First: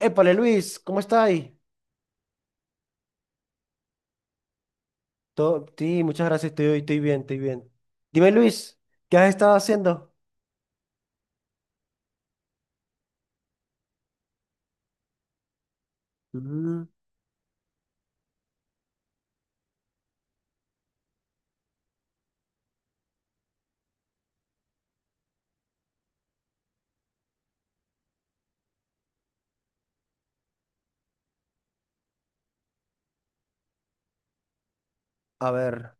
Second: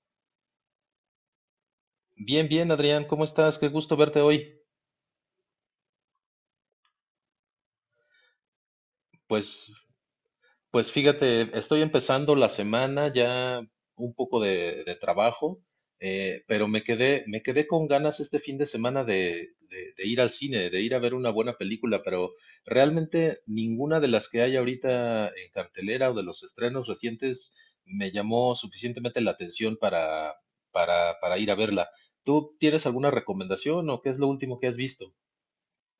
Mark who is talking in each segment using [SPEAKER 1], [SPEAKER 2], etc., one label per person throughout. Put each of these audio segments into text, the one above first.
[SPEAKER 1] Épale, Luis, ¿cómo estás ahí?
[SPEAKER 2] Bien, bien, Adrián, ¿cómo estás? Qué gusto verte hoy.
[SPEAKER 1] Sí, muchas gracias, estoy bien, estoy bien. Dime, Luis, ¿qué has estado
[SPEAKER 2] Pues,
[SPEAKER 1] haciendo?
[SPEAKER 2] pues, fíjate, estoy empezando la semana ya un poco de trabajo, pero me
[SPEAKER 1] Mm,
[SPEAKER 2] quedé, me quedé con ganas este fin de semana de ir al cine, de ir a ver una buena película, pero realmente ninguna de las que hay ahorita en cartelera o de los estrenos recientes me llamó suficientemente la atención para ir a verla. ¿Tú tienes alguna recomendación o qué es lo último que has visto?
[SPEAKER 1] a ver,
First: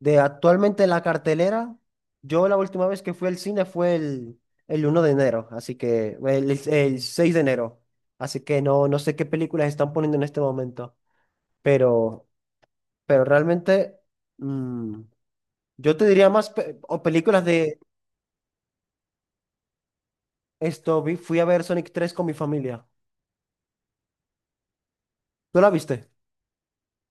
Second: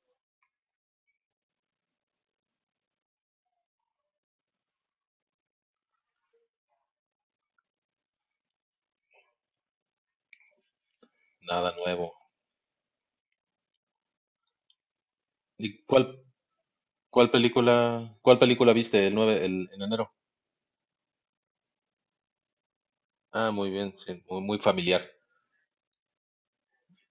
[SPEAKER 1] de actualmente la cartelera, yo la última vez que fui al cine fue el 1 de enero, así que, el 6 de enero, así que no sé qué películas están poniendo en este momento,
[SPEAKER 2] Nada nuevo.
[SPEAKER 1] pero, pero realmente, mm,
[SPEAKER 2] ¿Y
[SPEAKER 1] yo te
[SPEAKER 2] cuál
[SPEAKER 1] diría más o
[SPEAKER 2] ¿Cuál
[SPEAKER 1] películas de
[SPEAKER 2] película, cuál película viste el 9 en enero?
[SPEAKER 1] esto, fui a ver Sonic 3 con mi familia.
[SPEAKER 2] Ah, muy bien, sí, muy, muy familiar.
[SPEAKER 1] ¿Tú la viste?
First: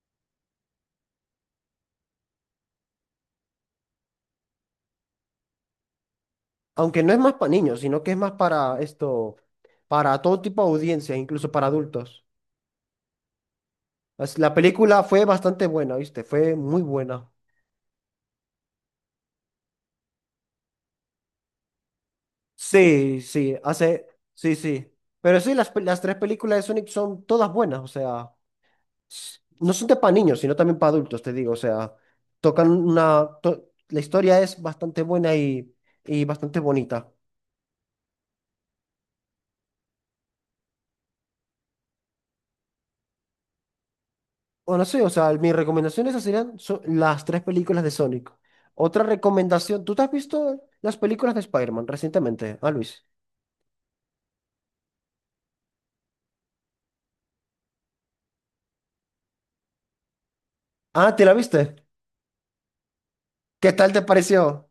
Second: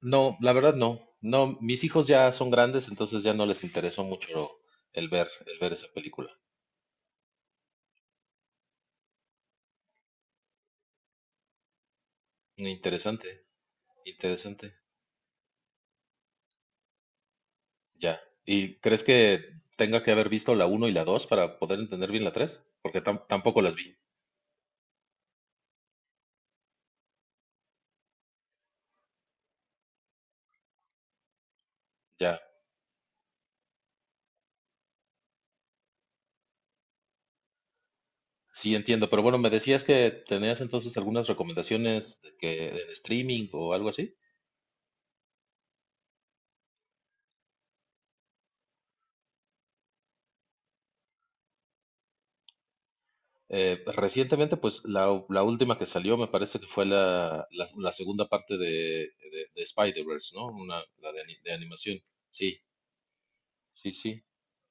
[SPEAKER 2] No, la verdad no. No, mis hijos ya son grandes, entonces ya no les interesó mucho el ver esa película.
[SPEAKER 1] Aunque no es más para niños, sino que es más para esto, para todo tipo de audiencia, incluso para adultos.
[SPEAKER 2] Interesante,
[SPEAKER 1] La
[SPEAKER 2] interesante.
[SPEAKER 1] película fue bastante buena, ¿viste? Fue muy buena.
[SPEAKER 2] Ya. ¿Y crees que tenga que haber visto la uno y la 2 para poder entender bien la tres? Porque
[SPEAKER 1] Sí,
[SPEAKER 2] tam-
[SPEAKER 1] sí,
[SPEAKER 2] tampoco las vi.
[SPEAKER 1] sí, sí. Pero sí, las tres películas de Sonic son todas buenas, o sea, no son de para niños, sino también para adultos, te digo, o sea,
[SPEAKER 2] Ya.
[SPEAKER 1] tocan la historia es bastante buena y bastante bonita.
[SPEAKER 2] Sí, entiendo. Pero bueno, me decías que tenías entonces algunas recomendaciones de que en streaming o algo así.
[SPEAKER 1] O no sé, o sea, mi recomendación esas serían las tres películas de Sonic. Otra recomendación, ¿tú te has visto las películas de Spider-Man recientemente, ah, Luis?
[SPEAKER 2] Recientemente, pues la última que salió me parece que fue la segunda parte de Spider-Verse, ¿no? Una, la
[SPEAKER 1] Ah,
[SPEAKER 2] de,
[SPEAKER 1] ¿te la
[SPEAKER 2] ani- de
[SPEAKER 1] viste?
[SPEAKER 2] animación. Sí,
[SPEAKER 1] ¿Qué
[SPEAKER 2] sí,
[SPEAKER 1] tal te
[SPEAKER 2] sí.
[SPEAKER 1] pareció?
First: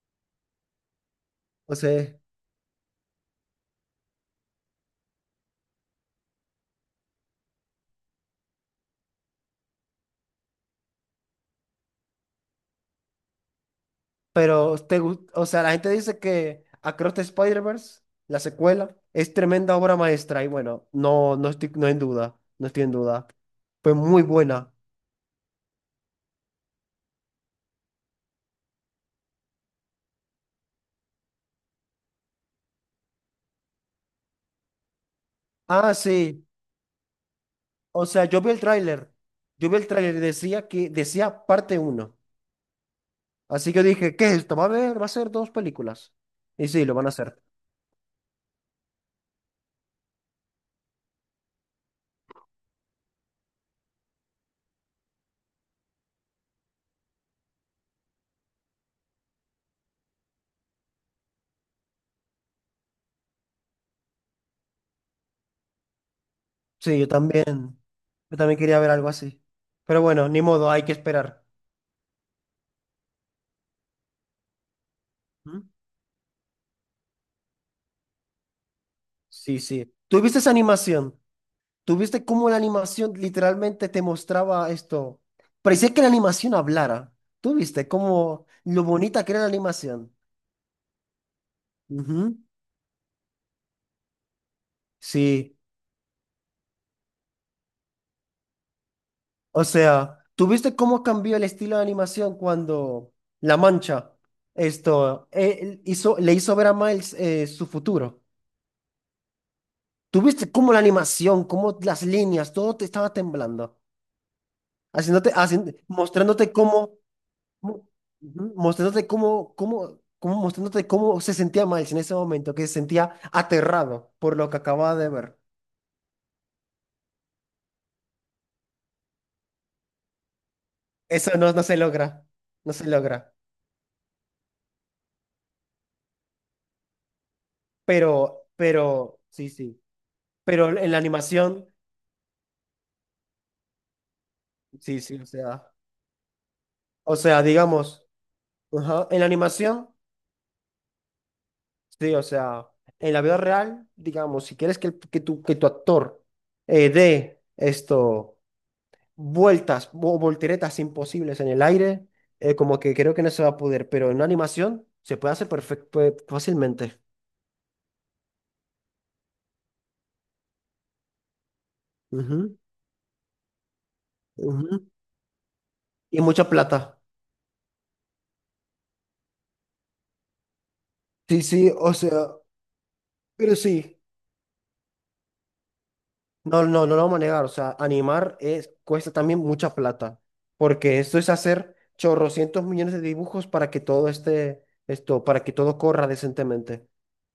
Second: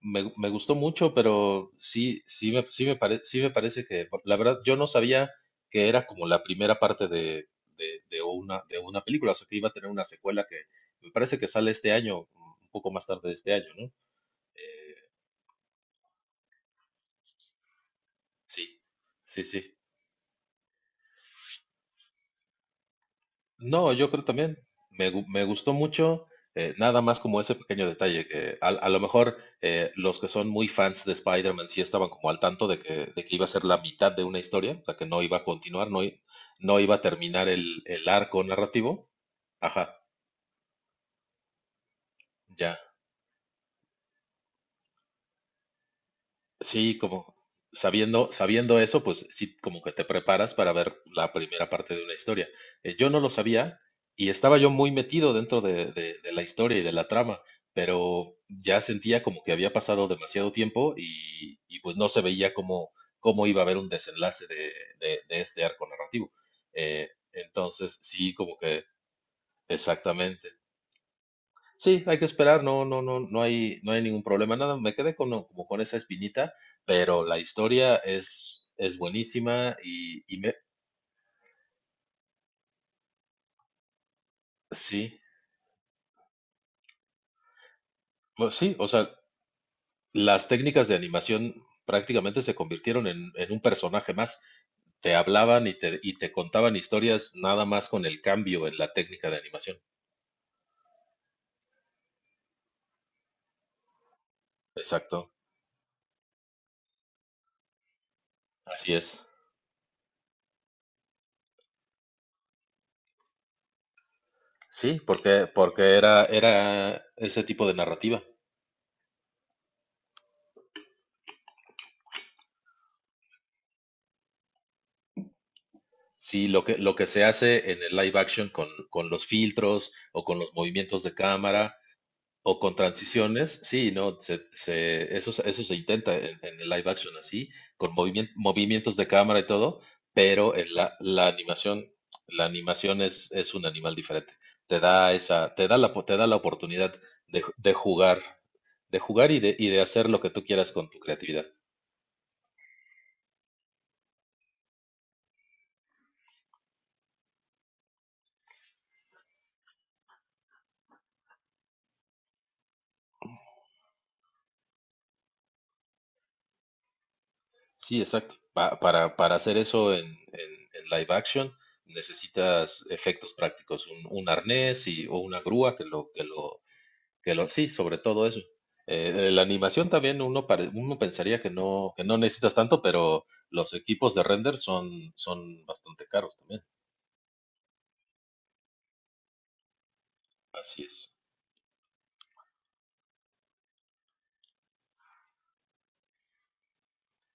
[SPEAKER 2] Me gustó mucho, pero
[SPEAKER 1] O sea,
[SPEAKER 2] sí me parece que, la verdad, yo no sabía que era como la primera parte de una película, o sea, que iba a tener una secuela que me parece que sale este año, un poco más tarde de este año, ¿no?
[SPEAKER 1] pero o sea, la gente dice que Across the Spider-Verse, la
[SPEAKER 2] Sí,
[SPEAKER 1] secuela, es
[SPEAKER 2] sí, sí.
[SPEAKER 1] tremenda obra maestra y bueno, no, no estoy, no en duda, no estoy en duda.
[SPEAKER 2] No,
[SPEAKER 1] Fue
[SPEAKER 2] yo
[SPEAKER 1] muy
[SPEAKER 2] creo también.
[SPEAKER 1] buena.
[SPEAKER 2] Me gustó mucho, nada más como ese pequeño detalle, que a lo mejor los que son muy fans de Spider-Man sí estaban como al tanto de que iba a ser la mitad de una historia, o sea, que no iba a continuar,
[SPEAKER 1] Ah,
[SPEAKER 2] no, i-
[SPEAKER 1] sí.
[SPEAKER 2] no iba a terminar el,
[SPEAKER 1] O
[SPEAKER 2] el
[SPEAKER 1] sea, yo
[SPEAKER 2] arco
[SPEAKER 1] vi el tráiler.
[SPEAKER 2] narrativo.
[SPEAKER 1] Yo vi el
[SPEAKER 2] Ajá,
[SPEAKER 1] tráiler y decía que decía parte uno.
[SPEAKER 2] ya.
[SPEAKER 1] Así que dije, ¿qué es esto? Va a ver, va a ser dos películas. Y sí, lo
[SPEAKER 2] Sí,
[SPEAKER 1] van a
[SPEAKER 2] como
[SPEAKER 1] hacer.
[SPEAKER 2] sabiendo eso, pues sí, como que te preparas para ver la primera parte de una historia. Yo no lo sabía y estaba yo muy metido dentro de la historia y de la trama, pero ya sentía como que había pasado demasiado tiempo y, pues no se veía cómo iba a haber un desenlace de este arco narrativo.
[SPEAKER 1] Sí, yo también.
[SPEAKER 2] Entonces, sí,
[SPEAKER 1] Yo
[SPEAKER 2] como
[SPEAKER 1] también quería
[SPEAKER 2] que
[SPEAKER 1] ver algo así. Pero bueno, ni
[SPEAKER 2] exactamente.
[SPEAKER 1] modo, hay que esperar.
[SPEAKER 2] Sí, hay que esperar, no, no, no, no hay ningún problema, nada, me quedé con, no, como
[SPEAKER 1] ¿Mm?
[SPEAKER 2] con esa espinita, pero la historia es
[SPEAKER 1] Sí,
[SPEAKER 2] buenísima
[SPEAKER 1] sí. ¿Tuviste esa animación? ¿Tuviste cómo la animación literalmente te mostraba
[SPEAKER 2] sí,
[SPEAKER 1] esto? Parecía que la animación hablara. ¿Tuviste cómo
[SPEAKER 2] bueno, sí,
[SPEAKER 1] lo
[SPEAKER 2] o sea,
[SPEAKER 1] bonita que era la animación?
[SPEAKER 2] las técnicas de animación
[SPEAKER 1] Ujú.
[SPEAKER 2] prácticamente se convirtieron en un personaje más, te
[SPEAKER 1] Sí.
[SPEAKER 2] hablaban y te contaban historias nada más con el cambio en la técnica de
[SPEAKER 1] O
[SPEAKER 2] animación.
[SPEAKER 1] sea, ¿tú viste cómo cambió el estilo de animación cuando La Mancha esto
[SPEAKER 2] Exacto,
[SPEAKER 1] él hizo, le hizo ver a Miles su futuro?
[SPEAKER 2] así es.
[SPEAKER 1] ¿Tú viste cómo la animación, cómo las líneas, todo te estaba temblando,
[SPEAKER 2] Sí,
[SPEAKER 1] haciéndote,
[SPEAKER 2] porque,
[SPEAKER 1] haciendo,
[SPEAKER 2] porque era,
[SPEAKER 1] mostrándote cómo,
[SPEAKER 2] era ese tipo de
[SPEAKER 1] mo-
[SPEAKER 2] narrativa.
[SPEAKER 1] ujú, mostrándote cómo, mostrándote cómo se sentía Miles en ese momento, que se sentía aterrado por lo que acababa de ver.
[SPEAKER 2] Sí, lo que se hace en el live action con los filtros o con los movimientos de
[SPEAKER 1] Eso no
[SPEAKER 2] cámara
[SPEAKER 1] se logra,
[SPEAKER 2] o
[SPEAKER 1] no
[SPEAKER 2] con
[SPEAKER 1] se logra.
[SPEAKER 2] transiciones, sí, no, eso se intenta en el live action así, con movimien- movimientos de
[SPEAKER 1] Pero,
[SPEAKER 2] cámara y
[SPEAKER 1] sí, sí.
[SPEAKER 2] todo, pero en
[SPEAKER 1] Pero en
[SPEAKER 2] la,
[SPEAKER 1] la
[SPEAKER 2] la
[SPEAKER 1] animación.
[SPEAKER 2] animación, la animación es un animal diferente. Te
[SPEAKER 1] Sí,
[SPEAKER 2] da
[SPEAKER 1] sí, o
[SPEAKER 2] esa,
[SPEAKER 1] sea,
[SPEAKER 2] te da la, po- te da la oportunidad de, de
[SPEAKER 1] digamos,
[SPEAKER 2] jugar, de
[SPEAKER 1] ajá, en la
[SPEAKER 2] jugar y de
[SPEAKER 1] animación,
[SPEAKER 2] hacer lo que tú quieras con tu creatividad.
[SPEAKER 1] sí, o sea, en la vida real, digamos, si quieres que tu actor dé esto, vueltas o volteretas imposibles en el aire, como que creo que no se va a poder, pero en una animación se puede hacer perfecto, fácilmente.
[SPEAKER 2] Sí, exacto. Para hacer eso en live action
[SPEAKER 1] Ujú,
[SPEAKER 2] necesitas efectos prácticos, un arnés
[SPEAKER 1] ujú.
[SPEAKER 2] y, o una grúa
[SPEAKER 1] Y mucha plata.
[SPEAKER 2] sí, sobre todo eso. La animación también uno pensaría
[SPEAKER 1] Sí,
[SPEAKER 2] que
[SPEAKER 1] sí, o
[SPEAKER 2] no, que no
[SPEAKER 1] sea,
[SPEAKER 2] necesitas tanto, pero
[SPEAKER 1] pero
[SPEAKER 2] los
[SPEAKER 1] sí.
[SPEAKER 2] equipos de render son bastante caros también.
[SPEAKER 1] No, no, no lo vamos a negar. O sea, animar es, cuesta también mucha plata.
[SPEAKER 2] Así
[SPEAKER 1] Porque
[SPEAKER 2] es.
[SPEAKER 1] esto es hacer chorrocientos millones de dibujos para que todo esté, esto, para que todo corra decentemente.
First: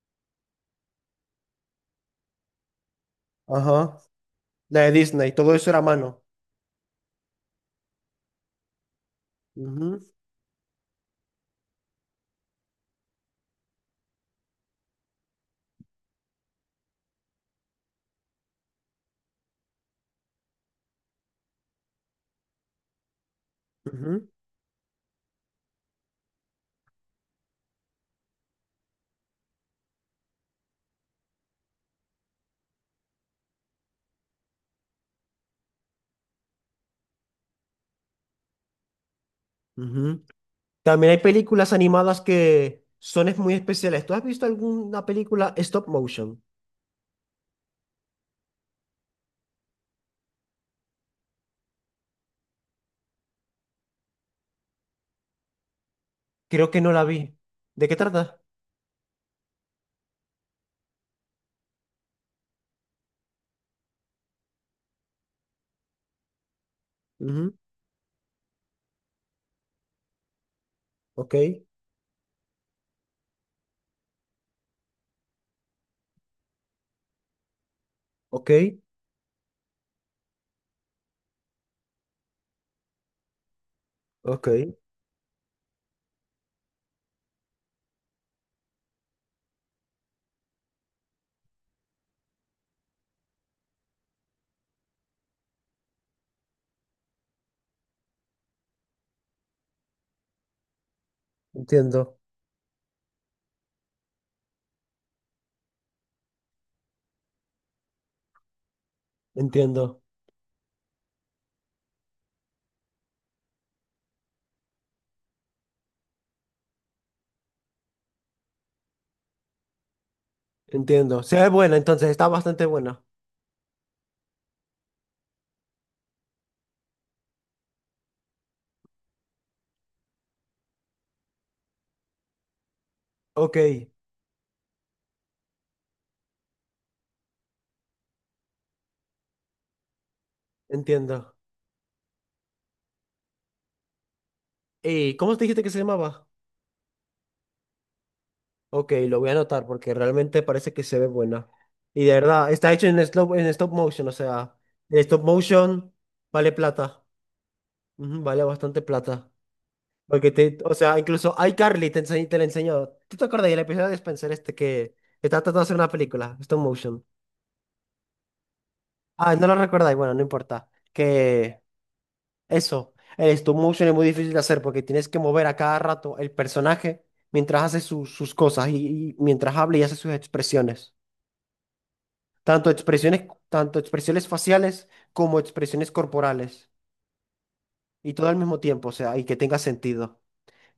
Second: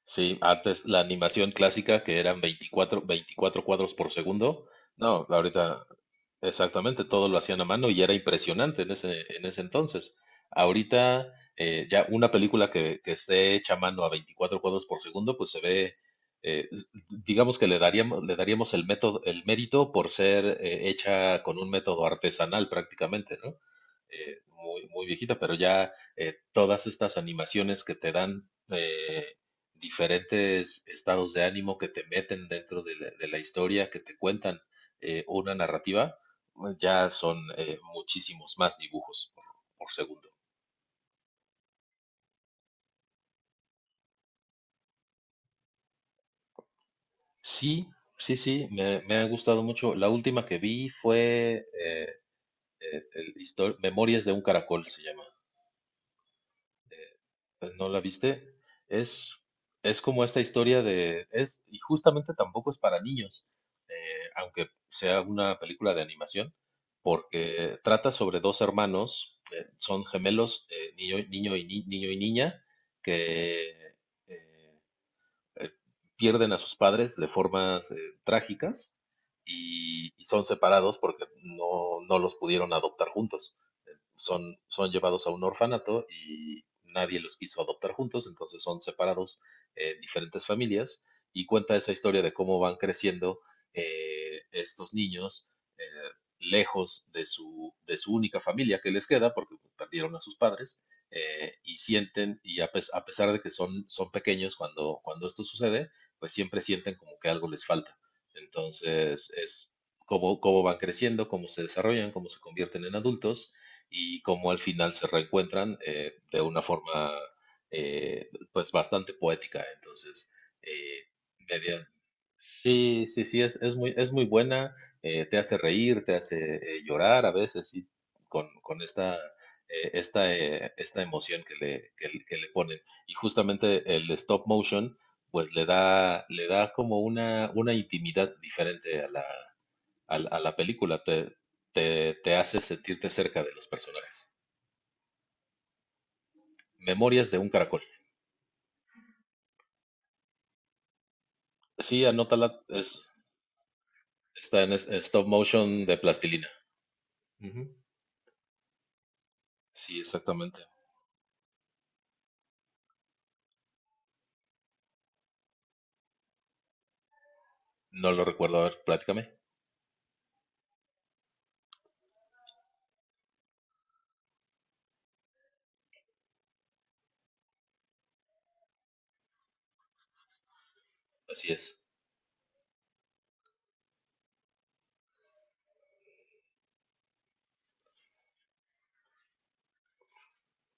[SPEAKER 2] Sí, antes la animación clásica que eran 24 cuadros
[SPEAKER 1] Ajá.
[SPEAKER 2] por segundo.
[SPEAKER 1] La de
[SPEAKER 2] No,
[SPEAKER 1] Disney, todo eso era a
[SPEAKER 2] ahorita.
[SPEAKER 1] mano.
[SPEAKER 2] Exactamente, todo lo hacían a mano y era impresionante en ese
[SPEAKER 1] Ujú,
[SPEAKER 2] entonces. Ahorita ya una película que esté hecha a mano a 24 cuadros por segundo, pues se ve, eh, s- digamos que le daríamos el método, el mérito por ser hecha con un método artesanal prácticamente, ¿no?
[SPEAKER 1] ujú,
[SPEAKER 2] Muy, muy viejita, pero ya todas estas animaciones que te dan diferentes estados de ánimo, que te meten dentro de la historia, que te cuentan una narrativa ya son muchísimos más dibujos por
[SPEAKER 1] ujú.
[SPEAKER 2] segundo.
[SPEAKER 1] También hay películas animadas que son es muy especiales. ¿Tú has visto alguna película stop motion?
[SPEAKER 2] Sí, sí, sí, me ha gustado mucho. La última que vi fue Memorias de un caracol, se llama.
[SPEAKER 1] Creo que no la vi. ¿De
[SPEAKER 2] ¿No
[SPEAKER 1] qué
[SPEAKER 2] la
[SPEAKER 1] trata?
[SPEAKER 2] viste? Es, es como esta historia de. Y justamente tampoco es para niños, aunque sea una película de animación,
[SPEAKER 1] Ujú,
[SPEAKER 2] porque trata sobre dos hermanos, son gemelos, niño,
[SPEAKER 1] ok,
[SPEAKER 2] niño y, ni- niño y niña, que... eh, eh, pierden a sus padres de formas
[SPEAKER 1] ok,
[SPEAKER 2] trágicas y son separados porque no los pudieron adoptar juntos.
[SPEAKER 1] ok.
[SPEAKER 2] Son llevados a un orfanato y nadie los quiso adoptar juntos, entonces son separados en diferentes familias y cuenta esa historia de cómo van creciendo estos niños, eh, lejos de su única familia que les queda, porque perdieron a sus padres, y
[SPEAKER 1] Entiendo,
[SPEAKER 2] sienten, a pesar de que son pequeños cuando, cuando esto sucede, pues siempre sienten como que algo les falta. Entonces es
[SPEAKER 1] entiendo.
[SPEAKER 2] cómo cómo van creciendo, cómo se desarrollan, cómo se convierten en adultos y cómo al final se reencuentran de una forma pues bastante poética. Entonces, eh,
[SPEAKER 1] Entiendo. Se ve buena,
[SPEAKER 2] media-
[SPEAKER 1] entonces está bastante buena.
[SPEAKER 2] sí, sí, sí, es muy buena, te hace reír, te hace llorar a veces, sí, con esta, esta, esta emoción que le ponen. Y
[SPEAKER 1] Ok,
[SPEAKER 2] justamente el stop motion, pues le da como una intimidad diferente a la película, te,
[SPEAKER 1] entiendo.
[SPEAKER 2] te, te hace sentirte cerca de los personajes.
[SPEAKER 1] ¿Y cómo te dijiste que se llamaba?
[SPEAKER 2] Memorias de un caracol.
[SPEAKER 1] Ok, lo voy a anotar porque realmente parece que se ve buena.
[SPEAKER 2] Sí,
[SPEAKER 1] Y de verdad,
[SPEAKER 2] anótala.
[SPEAKER 1] está hecho en stop motion, o sea,
[SPEAKER 2] Está en
[SPEAKER 1] el stop
[SPEAKER 2] stop motion
[SPEAKER 1] motion
[SPEAKER 2] de plastilina.
[SPEAKER 1] vale plata.
[SPEAKER 2] Ujú.
[SPEAKER 1] Ujú, vale bastante plata.
[SPEAKER 2] Sí,
[SPEAKER 1] Porque
[SPEAKER 2] exactamente.
[SPEAKER 1] o sea, incluso iCarly te enseñó, te la enseñó. ¿Tú te acuerdas del episodio de Spencer este que está tratando de hacer una película, stop motion?
[SPEAKER 2] No lo recuerdo. A ver, platícame.
[SPEAKER 1] Ah, no lo recordáis, bueno, no importa. Que Eso, el stop motion es muy difícil de hacer porque tienes que mover a cada rato el personaje mientras hace sus cosas y mientras habla y hace sus expresiones.
[SPEAKER 2] Así es.
[SPEAKER 1] Tanto expresiones, tanto expresiones faciales como expresiones corporales. Y todo al mismo tiempo, o sea, y que tenga sentido.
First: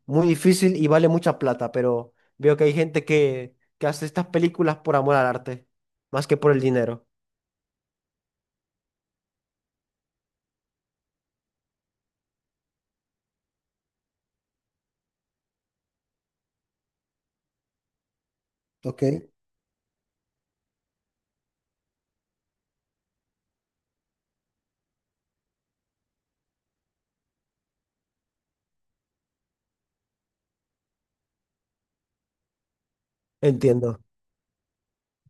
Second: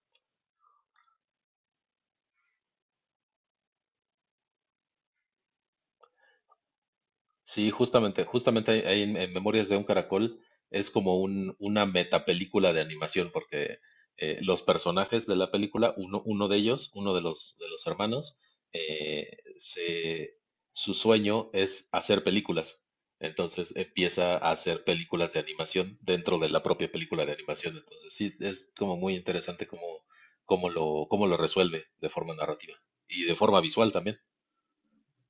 [SPEAKER 1] Muy difícil y vale mucha plata, pero veo que hay gente que hace estas películas por amor al arte, más que por el dinero.
[SPEAKER 2] Sí, justamente ahí en Memorias de un Caracol es como una metapelícula de animación, porque los personajes de la película, uno de los hermanos,
[SPEAKER 1] Ok.
[SPEAKER 2] eh, se, su sueño es hacer películas. Entonces empieza a hacer películas de animación dentro de la propia película de animación. Entonces sí, es como muy interesante cómo lo resuelve de forma narrativa y de forma visual
[SPEAKER 1] Entiendo.
[SPEAKER 2] también.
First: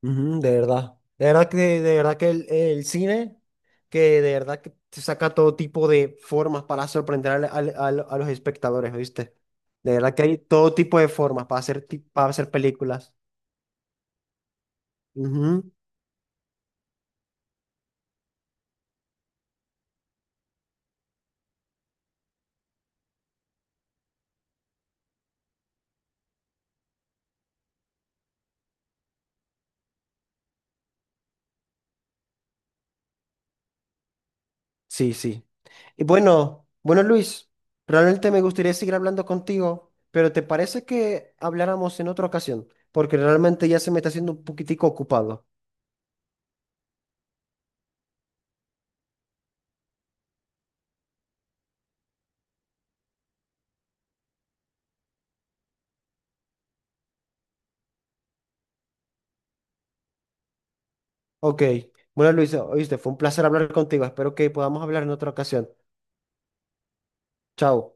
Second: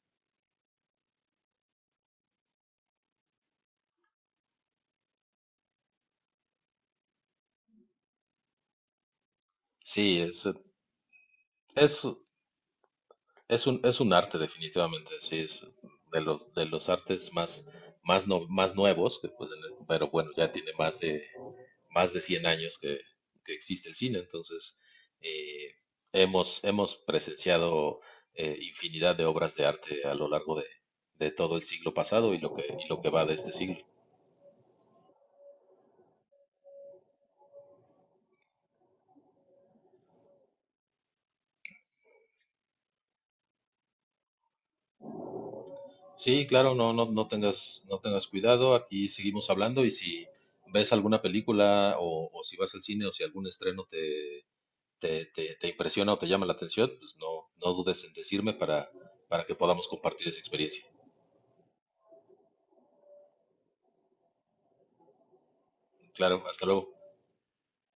[SPEAKER 1] Ujú, de verdad. De verdad que el cine, que de verdad que te saca todo tipo de formas para sorprender a los espectadores, ¿viste? De verdad
[SPEAKER 2] Sí,
[SPEAKER 1] que hay
[SPEAKER 2] es,
[SPEAKER 1] todo tipo de formas para
[SPEAKER 2] es
[SPEAKER 1] hacer películas.
[SPEAKER 2] es un arte definitivamente, sí, es
[SPEAKER 1] Ujú,
[SPEAKER 2] de los artes más, más nuevos, que, pues, pero bueno, ya tiene más de 100 años que existe el cine, entonces eh, hemos presenciado infinidad de obras de arte a lo largo de todo el siglo pasado y lo que va de este siglo.
[SPEAKER 1] sí, sí. Y bueno, bueno, Luis, realmente me gustaría seguir hablando contigo, pero ¿te parece que habláramos en otra ocasión? Porque realmente ya se me está haciendo un poquitico ocupado.
[SPEAKER 2] Sí, claro, no, no tengas cuidado, aquí seguimos hablando y si ves alguna película o si vas al cine o si algún estreno te impresiona o te llama la atención, pues no dudes en decirme para que podamos compartir esa experiencia.
[SPEAKER 1] Ok. Bueno, Luis, oíste, fue un placer hablar contigo. Espero que podamos hablar en otra ocasión.
[SPEAKER 2] Claro, hasta luego.
[SPEAKER 1] Chao.